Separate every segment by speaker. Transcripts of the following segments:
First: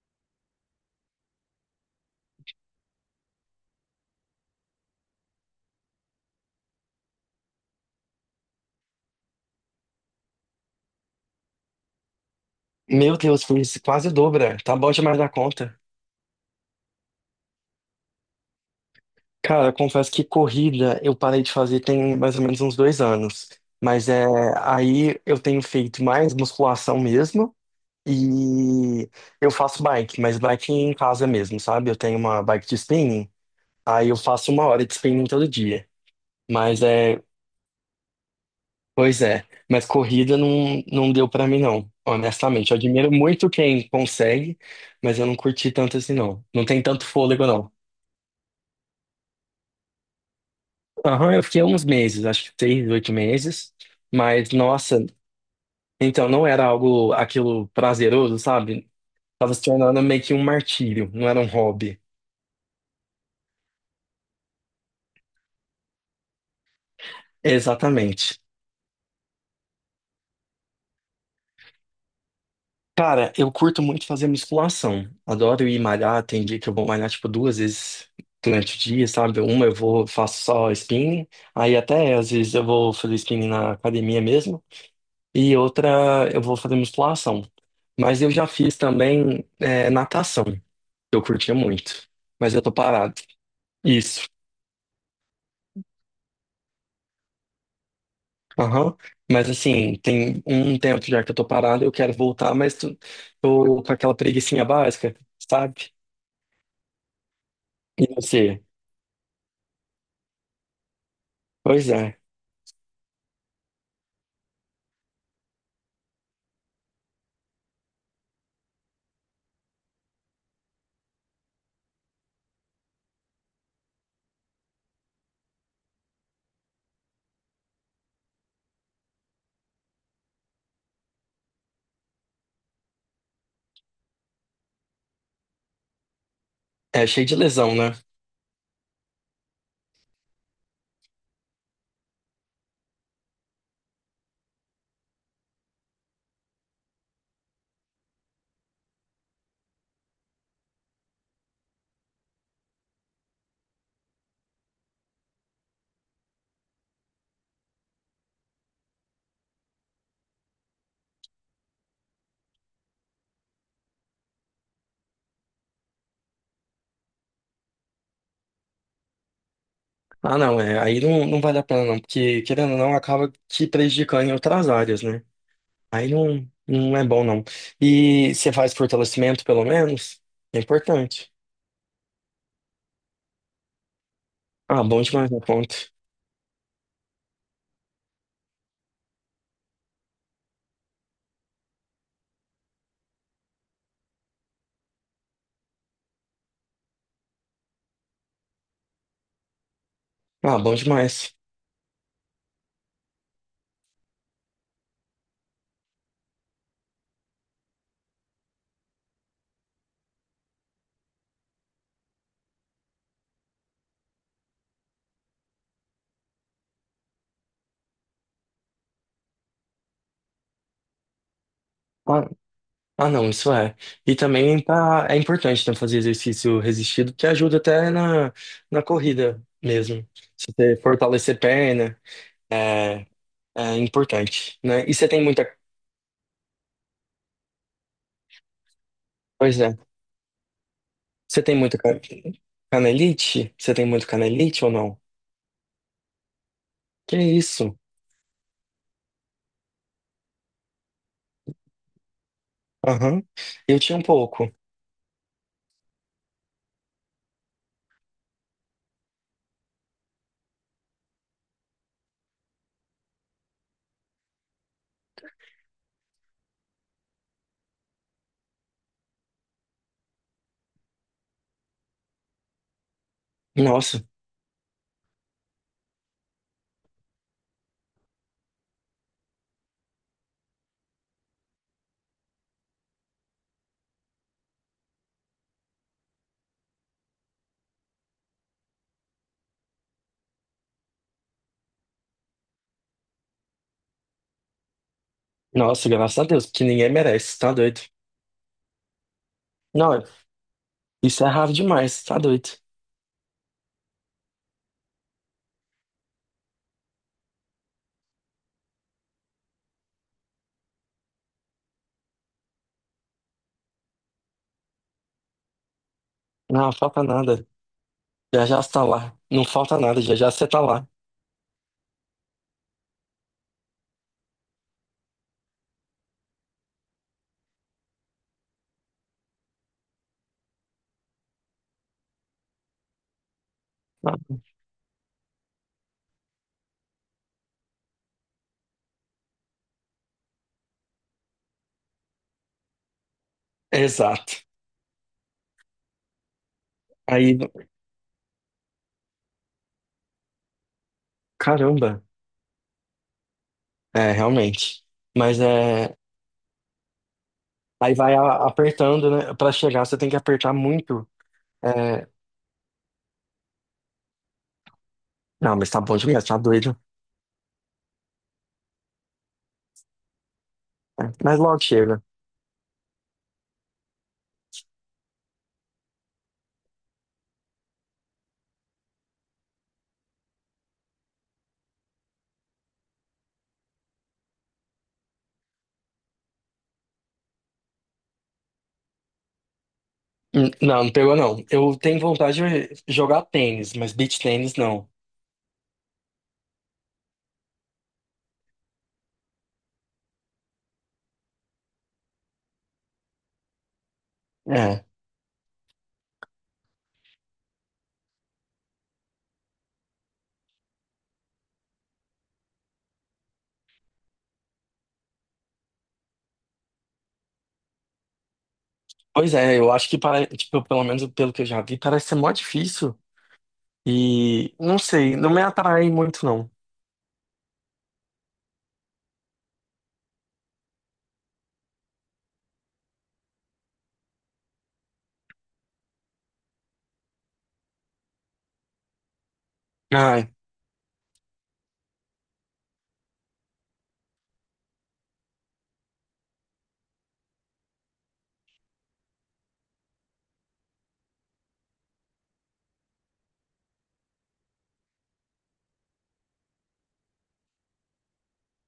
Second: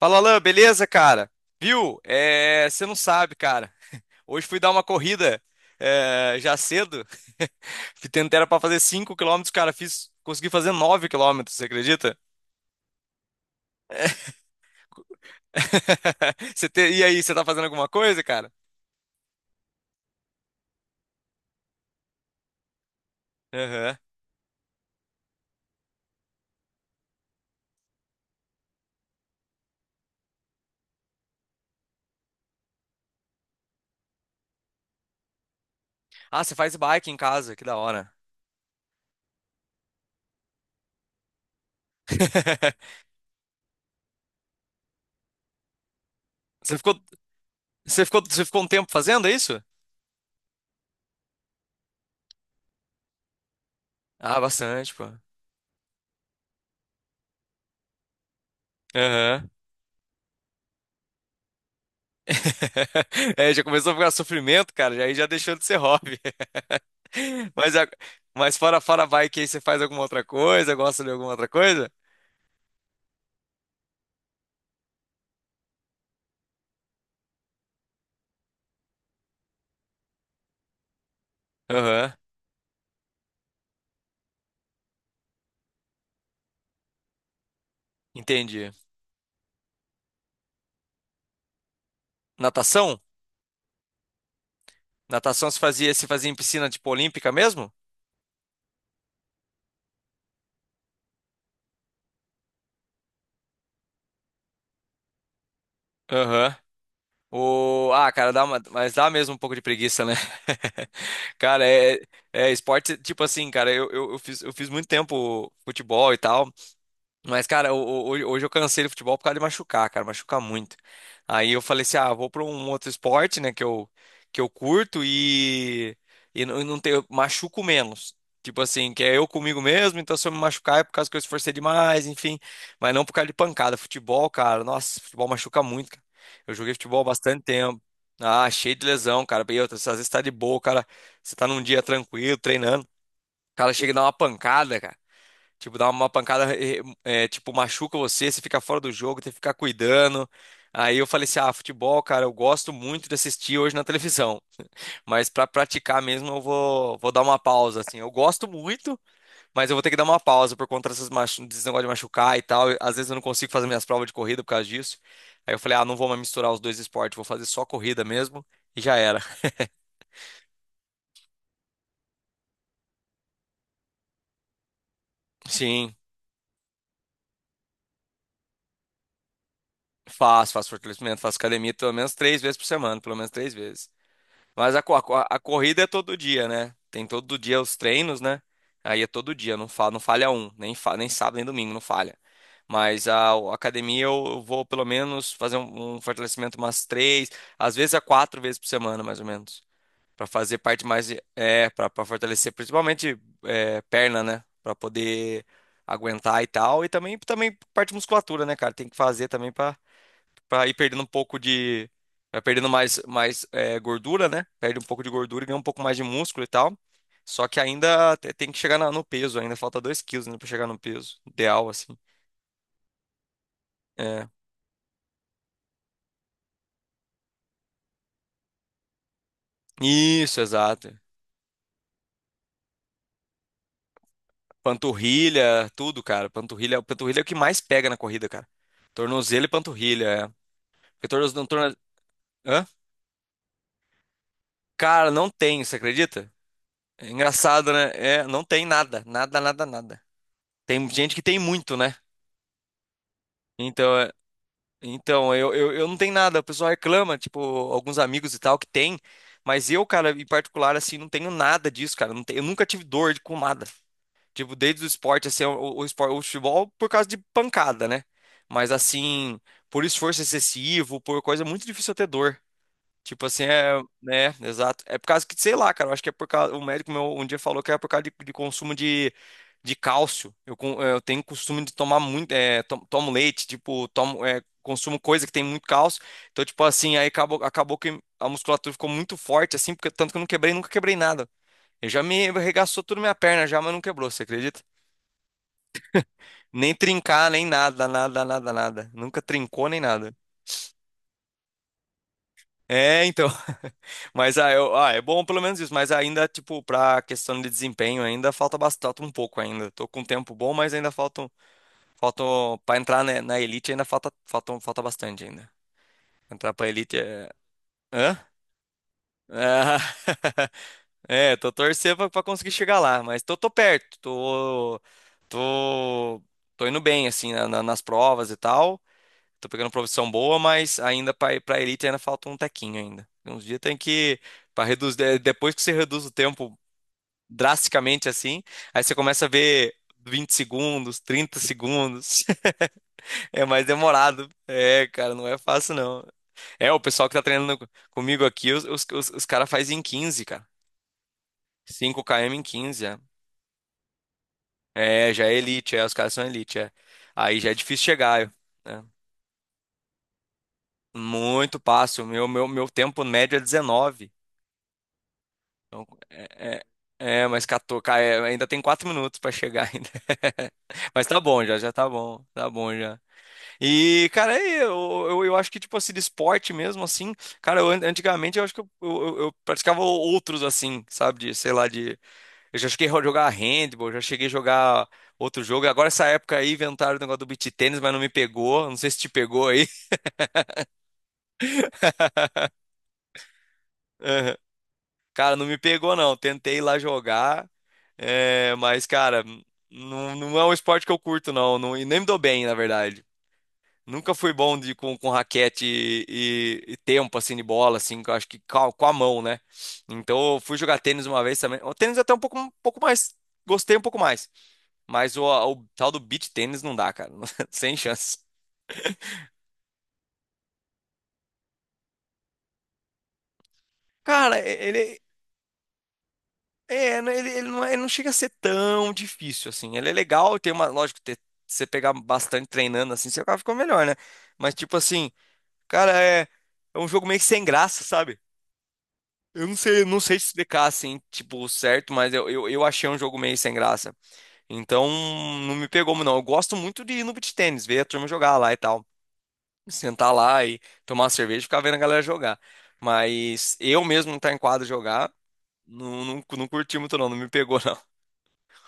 Speaker 1: Fala, Alan, beleza, cara? Viu? Você não sabe, cara. Hoje fui dar uma corrida já cedo. Tentei era para fazer 5 quilômetros, cara, fiz, consegui fazer 9 quilômetros. Você acredita?
Speaker 2: Meu Deus, fiz quase dobra. Tá bom demais da conta.
Speaker 1: E aí, você tá fazendo alguma coisa, cara?
Speaker 2: Cara, confesso que corrida eu parei de fazer tem mais ou menos uns 2 anos.
Speaker 1: Aham.
Speaker 2: Mas é, aí eu tenho feito mais musculação mesmo e eu faço bike, mas bike em casa mesmo, sabe? Eu tenho uma bike de spinning, aí eu faço 1 hora de spinning todo dia.
Speaker 1: Ah, você faz
Speaker 2: Mas
Speaker 1: bike em
Speaker 2: é,
Speaker 1: casa, que da hora.
Speaker 2: pois é, mas corrida não, não deu pra mim não, honestamente. Eu admiro muito quem consegue, mas eu não curti tanto assim não. Não
Speaker 1: Você
Speaker 2: tem
Speaker 1: ficou,
Speaker 2: tanto fôlego não.
Speaker 1: Você ficou um tempo fazendo isso?
Speaker 2: Aham, eu fiquei uns meses, acho que 6, 8 meses.
Speaker 1: Ah,
Speaker 2: Mas,
Speaker 1: bastante, pô.
Speaker 2: nossa, então não era algo, aquilo prazeroso, sabe?
Speaker 1: Aham.
Speaker 2: Tava se tornando meio que um martírio, não era um hobby.
Speaker 1: É, já começou a ficar sofrimento, cara, aí já deixou de ser hobby. Mas, a-
Speaker 2: Exatamente.
Speaker 1: mas fora bike, aí você faz alguma outra coisa, gosta de alguma outra coisa?
Speaker 2: Cara, eu curto muito fazer musculação. Adoro ir malhar. Tem dia que eu vou malhar, tipo, 2 vezes durante o dia, sabe? Uma eu vou, faço só spinning. Aí
Speaker 1: Aham,
Speaker 2: até, às vezes, eu vou fazer spinning na academia mesmo. E outra, eu vou fazer musculação. Mas eu já
Speaker 1: entendi.
Speaker 2: fiz também, natação. Eu curtia muito, mas eu tô
Speaker 1: Natação?
Speaker 2: parado. Isso.
Speaker 1: Natação se fazia em piscina, tipo, olímpica mesmo?
Speaker 2: Aham. Mas assim, tem um tempo já que eu tô parado, eu quero voltar, mas tô com aquela preguicinha básica, sabe?
Speaker 1: Aham.
Speaker 2: E
Speaker 1: Ah, cara,
Speaker 2: você?
Speaker 1: mas dá mesmo um pouco de preguiça, né? Cara,
Speaker 2: Pois é.
Speaker 1: é esporte, tipo assim, cara, eu fiz muito tempo futebol e tal. Mas, cara, hoje eu cansei do futebol por causa de machucar, cara, machucar muito. Aí eu falei assim, ah, vou pra um outro esporte, né, que eu curto e não, não tenho, machuco menos. Tipo assim, que é eu comigo mesmo, então se eu me machucar é por causa que eu esforcei demais, enfim. Mas não por causa de pancada. Futebol, cara, nossa, futebol machuca muito, cara. Eu joguei futebol há
Speaker 2: É cheio de
Speaker 1: bastante
Speaker 2: lesão,
Speaker 1: tempo.
Speaker 2: né?
Speaker 1: Ah, cheio de lesão, cara. E outra, às vezes tá de boa, cara. Você tá num dia tranquilo, treinando. O cara chega e dá uma pancada, cara. Tipo, dá uma pancada, tipo, machuca você, você fica fora do jogo, tem que ficar cuidando. Aí eu falei assim, ah, futebol, cara, eu gosto muito de assistir hoje na televisão, mas pra praticar mesmo vou dar uma pausa, assim. Eu gosto muito, mas eu vou ter que dar uma pausa por conta dessas desse negócio de machucar e tal. Às vezes eu não consigo fazer minhas provas de corrida por causa disso. Aí eu falei, ah, não vou mais misturar os dois esportes, vou fazer só corrida mesmo e já era.
Speaker 2: Ah, não, é. Aí não, não vale a pena, não, porque querendo ou não, acaba te prejudicando em outras áreas, né?
Speaker 1: Sim,
Speaker 2: Aí não, não é bom, não. E você faz fortalecimento, pelo menos? É
Speaker 1: faço fortalecimento,
Speaker 2: importante.
Speaker 1: faço academia pelo menos três vezes por semana, pelo menos três vezes. Mas
Speaker 2: Ah, bom demais,
Speaker 1: a
Speaker 2: meu
Speaker 1: corrida é
Speaker 2: ponto.
Speaker 1: todo dia, né? Tem todo dia os treinos, né? Aí é todo dia, não falha um, nem sábado nem domingo, não falha. Mas a academia eu vou pelo menos fazer um fortalecimento umas três, às vezes a quatro vezes por semana, mais ou menos. Pra fazer
Speaker 2: Ah, bom
Speaker 1: parte mais,
Speaker 2: demais.
Speaker 1: é, pra fortalecer principalmente é, perna, né? Pra poder aguentar e tal. E também, também parte de musculatura, né, cara? Tem que fazer também para ir perdendo um pouco de. Vai perdendo mais é, gordura, né? Perde um pouco de gordura e ganha um pouco mais de músculo e tal. Só que ainda tem que chegar no peso, ainda falta 2 quilos, né, para chegar no peso ideal, assim.
Speaker 2: Ah, Ah, não, isso é. E
Speaker 1: É.
Speaker 2: também tá, é importante né, fazer exercício resistido, que ajuda até na, na corrida mesmo.
Speaker 1: Isso,
Speaker 2: Se você
Speaker 1: exato.
Speaker 2: fortalecer perna, é, é importante, né? E você tem muita.
Speaker 1: Panturrilha, tudo, cara. Panturrilha é o que mais pega na corrida, cara. Tornozelo e
Speaker 2: Pois é.
Speaker 1: panturrilha, é. Porque
Speaker 2: Você tem muita
Speaker 1: Hã?
Speaker 2: canelite? Você tem muito canelite ou não?
Speaker 1: Cara, não tem, você acredita? É
Speaker 2: Que
Speaker 1: engraçado,
Speaker 2: isso?
Speaker 1: né? É, não tem nada, nada, nada, nada. Tem gente que tem muito, né?
Speaker 2: Aham. Eu
Speaker 1: Então,
Speaker 2: tinha um pouco.
Speaker 1: então, eu não tenho nada, o pessoal reclama, tipo, alguns amigos e tal que tem, mas eu, cara, em particular, assim, não tenho nada disso, cara, eu nunca tive dor de pomada, tipo, desde o esporte, assim, esporte, o futebol por causa de pancada, né, mas assim, por esforço excessivo, por coisa, é muito difícil eu ter dor. Tipo assim, é,
Speaker 2: Nossa,
Speaker 1: né, exato. É por causa que, sei lá, cara, eu acho que é por causa, o médico meu um dia falou que é por causa de consumo de cálcio. Eu tenho costume de tomar muito, é, tomo leite, tipo, tomo, é, consumo coisa que tem muito cálcio. Então, tipo assim, aí acabou que a musculatura ficou muito forte, assim, porque tanto que eu não quebrei, nunca quebrei nada. Eu já me arregaçou tudo minha perna já, mas não quebrou, você acredita?
Speaker 2: nossa, graças a Deus, porque
Speaker 1: Nem
Speaker 2: ninguém
Speaker 1: trincar,
Speaker 2: merece,
Speaker 1: nem
Speaker 2: tá doido?
Speaker 1: nada, nada, nada, nada. Nunca trincou nem
Speaker 2: Não,
Speaker 1: nada.
Speaker 2: isso é raro demais, tá doido?
Speaker 1: É, então. Mas ah, eu, ah, é bom pelo menos isso, mas ainda, tipo, pra questão de desempenho, ainda falta bastante um pouco ainda. Tô com um tempo bom, mas ainda faltam para entrar na elite ainda falta bastante ainda. Entrar pra
Speaker 2: Não,
Speaker 1: elite
Speaker 2: falta
Speaker 1: é...
Speaker 2: nada.
Speaker 1: Hã?
Speaker 2: Já já você tá lá. Não falta
Speaker 1: Ah,
Speaker 2: nada, já já você tá lá.
Speaker 1: é, tô torcendo pra conseguir chegar lá, mas tô perto, tô, tô indo bem, assim, nas provas e tal. Tô pegando profissão boa, mas ainda pra elite ainda falta um tequinho ainda. Tem uns dias tem
Speaker 2: Ah,
Speaker 1: que. Pra reduzir, depois que você reduz o tempo drasticamente assim, aí você começa a ver 20 segundos, 30 segundos. É mais demorado.
Speaker 2: exato.
Speaker 1: É, cara, não é fácil não. É, o pessoal que tá
Speaker 2: Aí,
Speaker 1: treinando comigo aqui, os caras fazem em 15 cara. Cinco
Speaker 2: caramba,
Speaker 1: km em 15 é.
Speaker 2: é, realmente.
Speaker 1: É, já é
Speaker 2: Mas
Speaker 1: elite, é, os
Speaker 2: é,
Speaker 1: caras são elite, é. Aí já é difícil
Speaker 2: aí vai
Speaker 1: chegar, é.
Speaker 2: apertando, né? Pra chegar, você tem que apertar muito.
Speaker 1: Muito fácil.
Speaker 2: É,
Speaker 1: Meu tempo médio é 19.
Speaker 2: não, mas tá bom demais, tá
Speaker 1: É,
Speaker 2: doido.
Speaker 1: mas é, ainda tem quatro minutos pra chegar ainda.
Speaker 2: É,
Speaker 1: Mas tá
Speaker 2: mas
Speaker 1: bom já,
Speaker 2: logo
Speaker 1: já
Speaker 2: chega.
Speaker 1: tá bom já. E, cara, é, eu acho que, tipo assim, de esporte mesmo, assim, cara, antigamente eu acho que eu praticava outros, assim, sabe, de, sei lá, de... Eu já cheguei a jogar handball, já cheguei a jogar outro jogo. Agora, essa época aí, inventaram o negócio do beach tênis, mas não me pegou, não sei se te pegou aí.
Speaker 2: Não, não pegou não. Eu tenho vontade de jogar tênis, mas beach
Speaker 1: Aham.
Speaker 2: tênis não.
Speaker 1: Cara, não me pegou, não. Tentei ir lá jogar. É, mas, cara, não, não é um esporte que eu curto, não, não. E nem me dou bem, na verdade. Nunca fui bom de,
Speaker 2: É.
Speaker 1: com raquete e tempo, assim, de bola, assim, que eu acho que com com a mão, né? Então, eu fui jogar tênis uma vez também. O tênis Até um pouco mais. Gostei um pouco mais. Mas o tal do beach tênis não dá, cara. Sem chance.
Speaker 2: Pois é, eu acho que para, tipo, pelo menos pelo que eu já vi, parece ser mó difícil.
Speaker 1: Cara,
Speaker 2: E não
Speaker 1: ele,
Speaker 2: sei, não me atrai muito não.
Speaker 1: é, ele não, ele não chega a ser tão difícil, assim. Ele é legal, tem uma. Lógico, ter, você pegar bastante treinando, assim, você acaba ficando melhor, né? Mas, tipo assim. Cara, é, é um jogo meio que sem graça, sabe? Eu não sei, não sei
Speaker 2: Ah,
Speaker 1: explicar assim, tipo, certo, mas eu achei um jogo meio sem graça. Então, não me pegou, muito, não. Eu gosto muito de ir no beach tennis, ver a turma jogar lá e tal. Sentar lá e tomar uma cerveja e ficar vendo a galera jogar. Mas eu mesmo não tá em quadra jogar, não, não, não curti muito, não. Não me pegou, não.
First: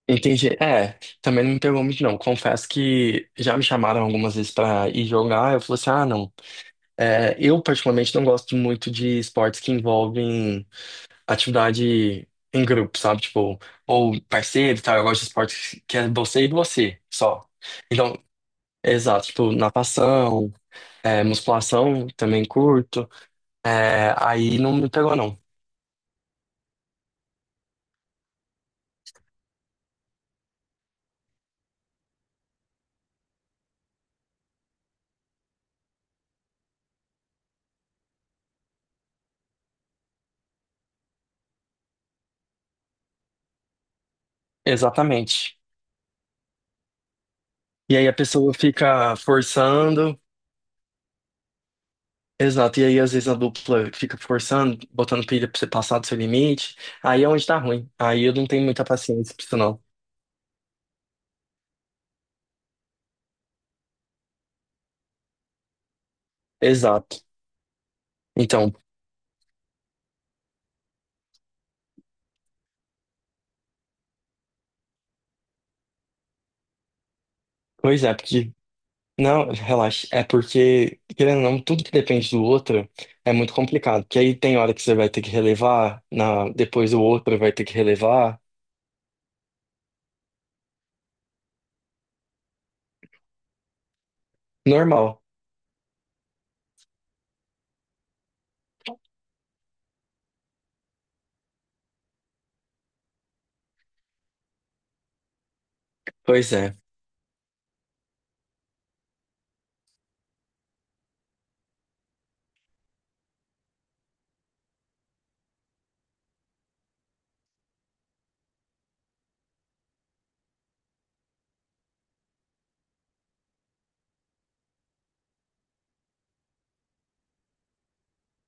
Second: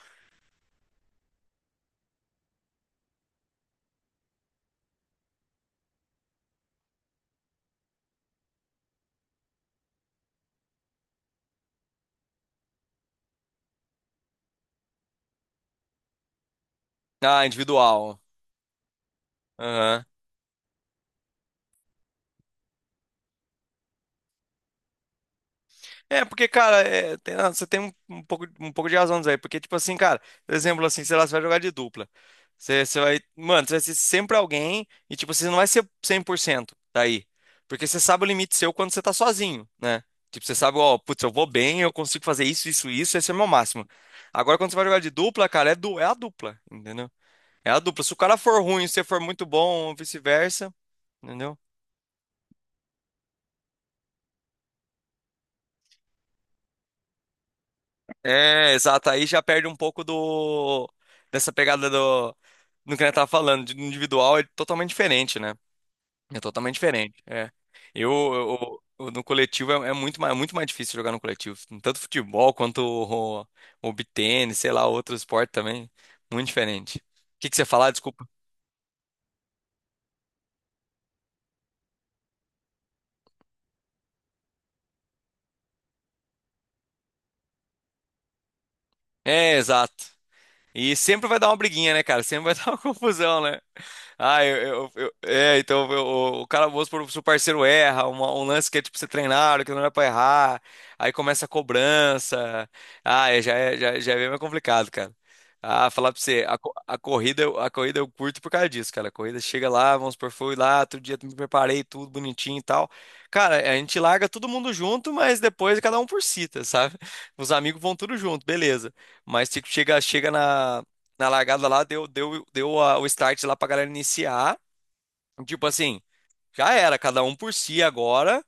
Speaker 2: entendi. É, também não me pegou muito, não. Confesso que já me chamaram algumas vezes pra ir jogar. Eu falei assim: ah, não. É, eu, particularmente, não gosto muito de esportes que envolvem atividade em grupo, sabe? Tipo, ou parceiro e tal. Eu gosto de esportes que é você e você
Speaker 1: Ah,
Speaker 2: só.
Speaker 1: individual.
Speaker 2: Então, exato. Tipo,
Speaker 1: Aham.
Speaker 2: natação, é, musculação, também curto. É, aí não me pegou, não.
Speaker 1: É, porque, cara, é, ah, você tem um, um pouco de razão disso aí. Porque, tipo assim, cara, por exemplo, assim, sei lá, você vai jogar de dupla. Você vai. Mano, você vai ser sempre alguém e, tipo, você não vai ser 100% daí. Porque você sabe o limite seu quando você tá sozinho, né? Tipo, você sabe, ó, putz, eu vou bem, eu consigo fazer isso, isso, isso, esse é o meu máximo. Agora, quando você vai jogar de dupla,
Speaker 2: Exatamente.
Speaker 1: cara, é, du é a dupla, entendeu? É a
Speaker 2: E
Speaker 1: dupla.
Speaker 2: aí
Speaker 1: Se
Speaker 2: a
Speaker 1: o cara
Speaker 2: pessoa
Speaker 1: for ruim e você
Speaker 2: fica
Speaker 1: for muito bom, ou
Speaker 2: forçando.
Speaker 1: vice-versa, entendeu?
Speaker 2: Exato, e aí às vezes a dupla fica forçando, botando pilha pra você passar do seu limite, aí é onde tá ruim. Aí eu não tenho
Speaker 1: É,
Speaker 2: muita
Speaker 1: exato. Aí
Speaker 2: paciência
Speaker 1: já
Speaker 2: pra isso,
Speaker 1: perde um
Speaker 2: não.
Speaker 1: pouco do dessa pegada do que a gente tava falando, de individual é totalmente diferente, né? É totalmente
Speaker 2: Exato.
Speaker 1: diferente. É.
Speaker 2: Então,
Speaker 1: No coletivo é, é muito mais difícil jogar no coletivo, tanto futebol quanto beat tênis, sei lá, outro esporte também, muito diferente. O que que você ia falar?
Speaker 2: pois é,
Speaker 1: Desculpa.
Speaker 2: porque. Não, relaxa. É porque, querendo ou não, tudo que depende do outro é muito complicado. Porque aí tem hora que você vai ter que relevar, na... depois o outro vai ter que relevar.
Speaker 1: É, exato. E sempre vai dar uma briguinha, né, cara? Sempre vai dar uma confusão, né? Ah,
Speaker 2: Normal.
Speaker 1: é, então eu- o cara, vamos supor, se o parceiro erra, um lance que é tipo você treinar, que não era pra errar, aí começa a cobrança. Ah, é, já, já é bem mais complicado, cara. Ah, falar pra você,
Speaker 2: Pois é.
Speaker 1: a corrida, a corrida eu curto por causa disso, cara. A corrida chega lá, vamos supor, fui lá, outro dia me preparei, tudo bonitinho e tal. Cara, a gente larga todo mundo junto, mas depois cada um por si, tá, sabe? Os amigos vão tudo junto, beleza. Mas tipo, chega na largada lá, deu o start lá pra galera iniciar. Tipo assim, já era, cada um por si agora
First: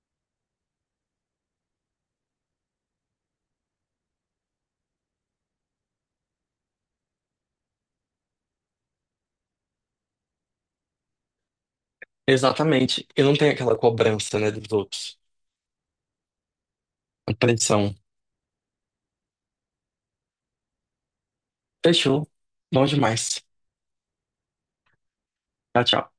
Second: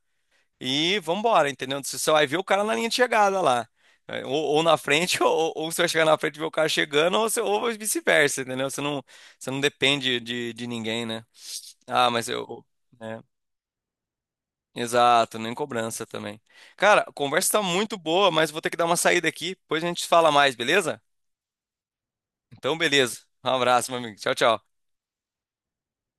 Speaker 1: e vambora, entendeu? Você só vai ver o cara na linha de chegada lá. É, ou na frente, ou você vai chegar na frente e ver o cara chegando, ou vice-versa, entendeu? Você não depende de ninguém, né? Ah, mas eu.
Speaker 2: Exatamente.
Speaker 1: Né?
Speaker 2: Eu não tenho aquela cobrança, né, dos outros.
Speaker 1: Exato, nem cobrança também. Cara, a
Speaker 2: A
Speaker 1: conversa tá
Speaker 2: pressão.
Speaker 1: muito boa, mas vou ter que dar uma saída aqui, depois a gente fala mais, beleza?
Speaker 2: Fechou.
Speaker 1: Então,
Speaker 2: Bom
Speaker 1: beleza.
Speaker 2: demais.
Speaker 1: Um abraço, meu amigo. Tchau, tchau.
Speaker 2: Tchau, tchau.